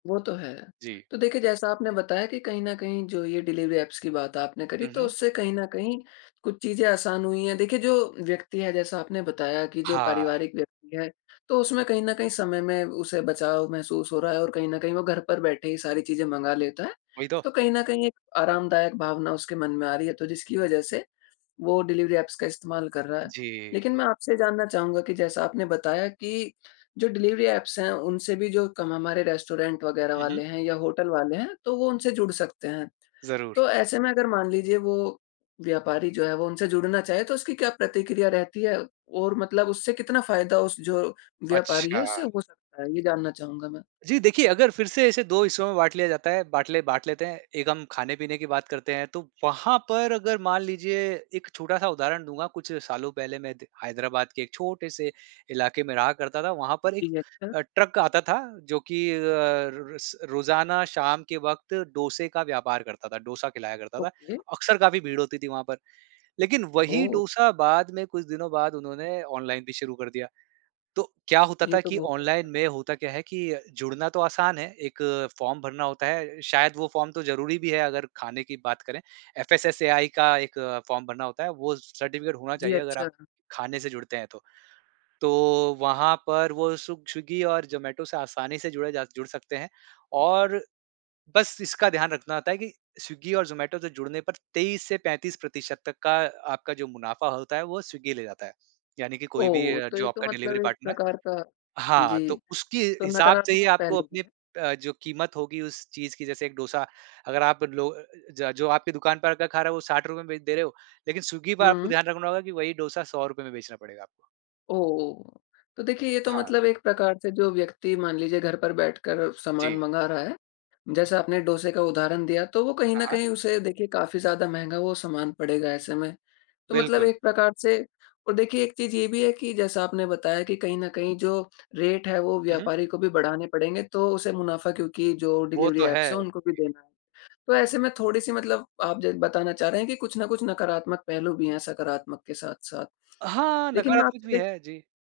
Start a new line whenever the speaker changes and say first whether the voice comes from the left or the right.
left: वो तो है।
right: जी।
left: तो देखिए, जैसा आपने बताया कि कहीं न कहीं जो ये डिलिवरी ऐप्स की बात आपने करी,
right: हुँ,
left: तो
right: हुँ।
left: उससे कहीं न कहीं कुछ चीज़ें आसान हुई है। देखिए, जो व्यक्ति है जैसा आपने बताया कि जो
right: हाँ।
left: पारिवारिक व्यक्ति है, तो उसमें कहीं न कहीं समय में उसे बचाव महसूस हो रहा है और कहीं न कहीं वो घर पर बैठे ही सारी चीज़ें मँगा लेता है।
right: वही तो।
left: तो कहीं न कहीं एक आरामदायक भावना उसके मन में आ रही है, तो जिसकी वज़ह से वो डिलिवरी ऐप्स का इस्तेमाल कर रहा है।
right: जी।
left: लेकिन मैं आपसे ये जानना चाहूँगा कि जैसा आपने बताया कि जो डिलिवरी ऐप्स हैं, उनसे भी जो कम हमारे रेस्टोरेंट वग़ैरह
right: हुँ, हुँ।
left: वाले हैं या होटल वाले हैं, तो वो उनसे जुड़ सकते हैं।
right: ज़रूर।
left: तो ऐसे में अगर मान लीजिए वो व्यापारी जो है, वो उनसे जुड़ना चाहे तो उसकी क्या प्रतिक्रिया रहती है? और मतलब उससे कितना फ़ायदा उस जो व्यापारी है
right: अच्छा।
left: उसे हो सकता है? ये जानना चाहूँगा मैं?
right: जी, देखिए अगर फिर से ऐसे 2 हिस्सों में बाँट लिया जाता है, बाटले बाँट लेते हैं, एक हम खाने-पीने की बात करते हैं, तो वहाँ पर अगर मान लीजिए एक छोटा-सा उदाहरण दूँगा, कुछ सालों पहले मैं त हैदराबाद के एक छोटे से इलाके में रहा करता था, वहाँ पर एक
left: जी, अच्छा।
right: अ, ट्रक आता था। जो कि अ, र र स रोज़ाना शाम के वक़्त डोसे का व्यापार करता था, डोसा खिलाया करता था,
left: ओके।
right: अक्सर काफ़ी भीड़ होती थी वहाँ पर, लेकिन वही
left: ओह!
right: डोसा बाद में कुछ दिनों बाद उन्होंने ऑनलाइन भी शुरू कर दिया। तो क्या होता
left: ये
right: था
left: तो
right: कि
left: बहुत
right: ऑनलाइन
left: अच्छा
right: में
left: करा।
right: होता क्या है कि अ, जुड़ना तो आसान है, 1 फ़ॉर्म भरना होता है, शायद वो फ़ॉर्म तो ज़रूरी भी है अगर खाने की बात करें, एफएसएसएआई का 1 फ़ॉर्म भरना होता है, वो स सर्टिफ़िकेट होना
left: जी,
right: चाहिए, अगर आप
left: अच्छा।
right: खाने से जुड़ते हैं तो। तो वहाँ पर वो सुग स्विग्गी और ज़ोमैटो से आसानी से जुड़े जा जुड़ सकते हैं, और बस इसका ध्यान रखना होता है कि स्विग्गी और ज़ोमैटो से जुड़ने पर 23 से 35% प्रतिशत तक का अ, आपका जो मुनाफ़ा होता है वो स्विग्गी ले जाता है। यानी कि कोई भी
left: ओह!
right: अ,
left: तो ये
right: जो
left: तो
right: आपका
left: मतलब
right: डिलिवरी
left: एक
right: पार्टनर है
left: प्रकार का
right: हाँ,
left: जी,
right: तो उसके
left: तो
right: हिसाब से ही
left: नकारात्मक
right: आपको
left: पहलू भी
right: अपनी
left: है।
right: अ, जो कीमत होगी उस चीज़ की जैसे 1 डोसा अगर आप लो अ अ, ज जो आपकी दुकान पर आ कर खा रहा है वो ₹60 में भी दे रहे हो। लेकिन स्विग्गी पर आपको
left: हुँ।
right: ध्यान रखना होगा कि वही डोसा ₹100 में बेचना पड़ेगा आपको।
left: ओह! तो देखिए, ये तो
right: हाँ।
left: मतलब एक प्रकार से जो व्यक्ति मान लीजिए घर पर बैठकर सामान
right: जी।
left: मँगा रहा है, जैसा आपने डोसे का उदाहरण दिया, तो वो कहीं
right: हाँ,
left: न
right: हाँ।
left: कहीं उसे देखिए काफ़ी ज़्यादा महँगा वो सामान पड़ेगा ऐसे में। तो मतलब
right: बिल्कुल।
left: एक प्रकार से और देखिए एक चीज़ ये भी है कि जैसा आपने बताया कि कहीं न कहीं जो रेट है, वो
right: हुँ, हुँ।
left: व्यापारी को भी बढ़ाने पड़ेंगे, तो उसे मुनाफ़ा क्योंकि जो
right: वो
left: डिलिवरी
right: तो है।
left: ऐप्स हैं
right: जी।
left: उनको भी देना है। तो ऐसे में थोड़ी-सी मतलब आप ज बताना चाह रहे हैं, कि कुछ न कुछ नकारात्मक पहलू भी हैं सकारात्मक के साथ-साथ।
right: हाँ,
left: लेकिन मैं
right: नकारात्मक भी
left: आपसे दे
right: है। जी।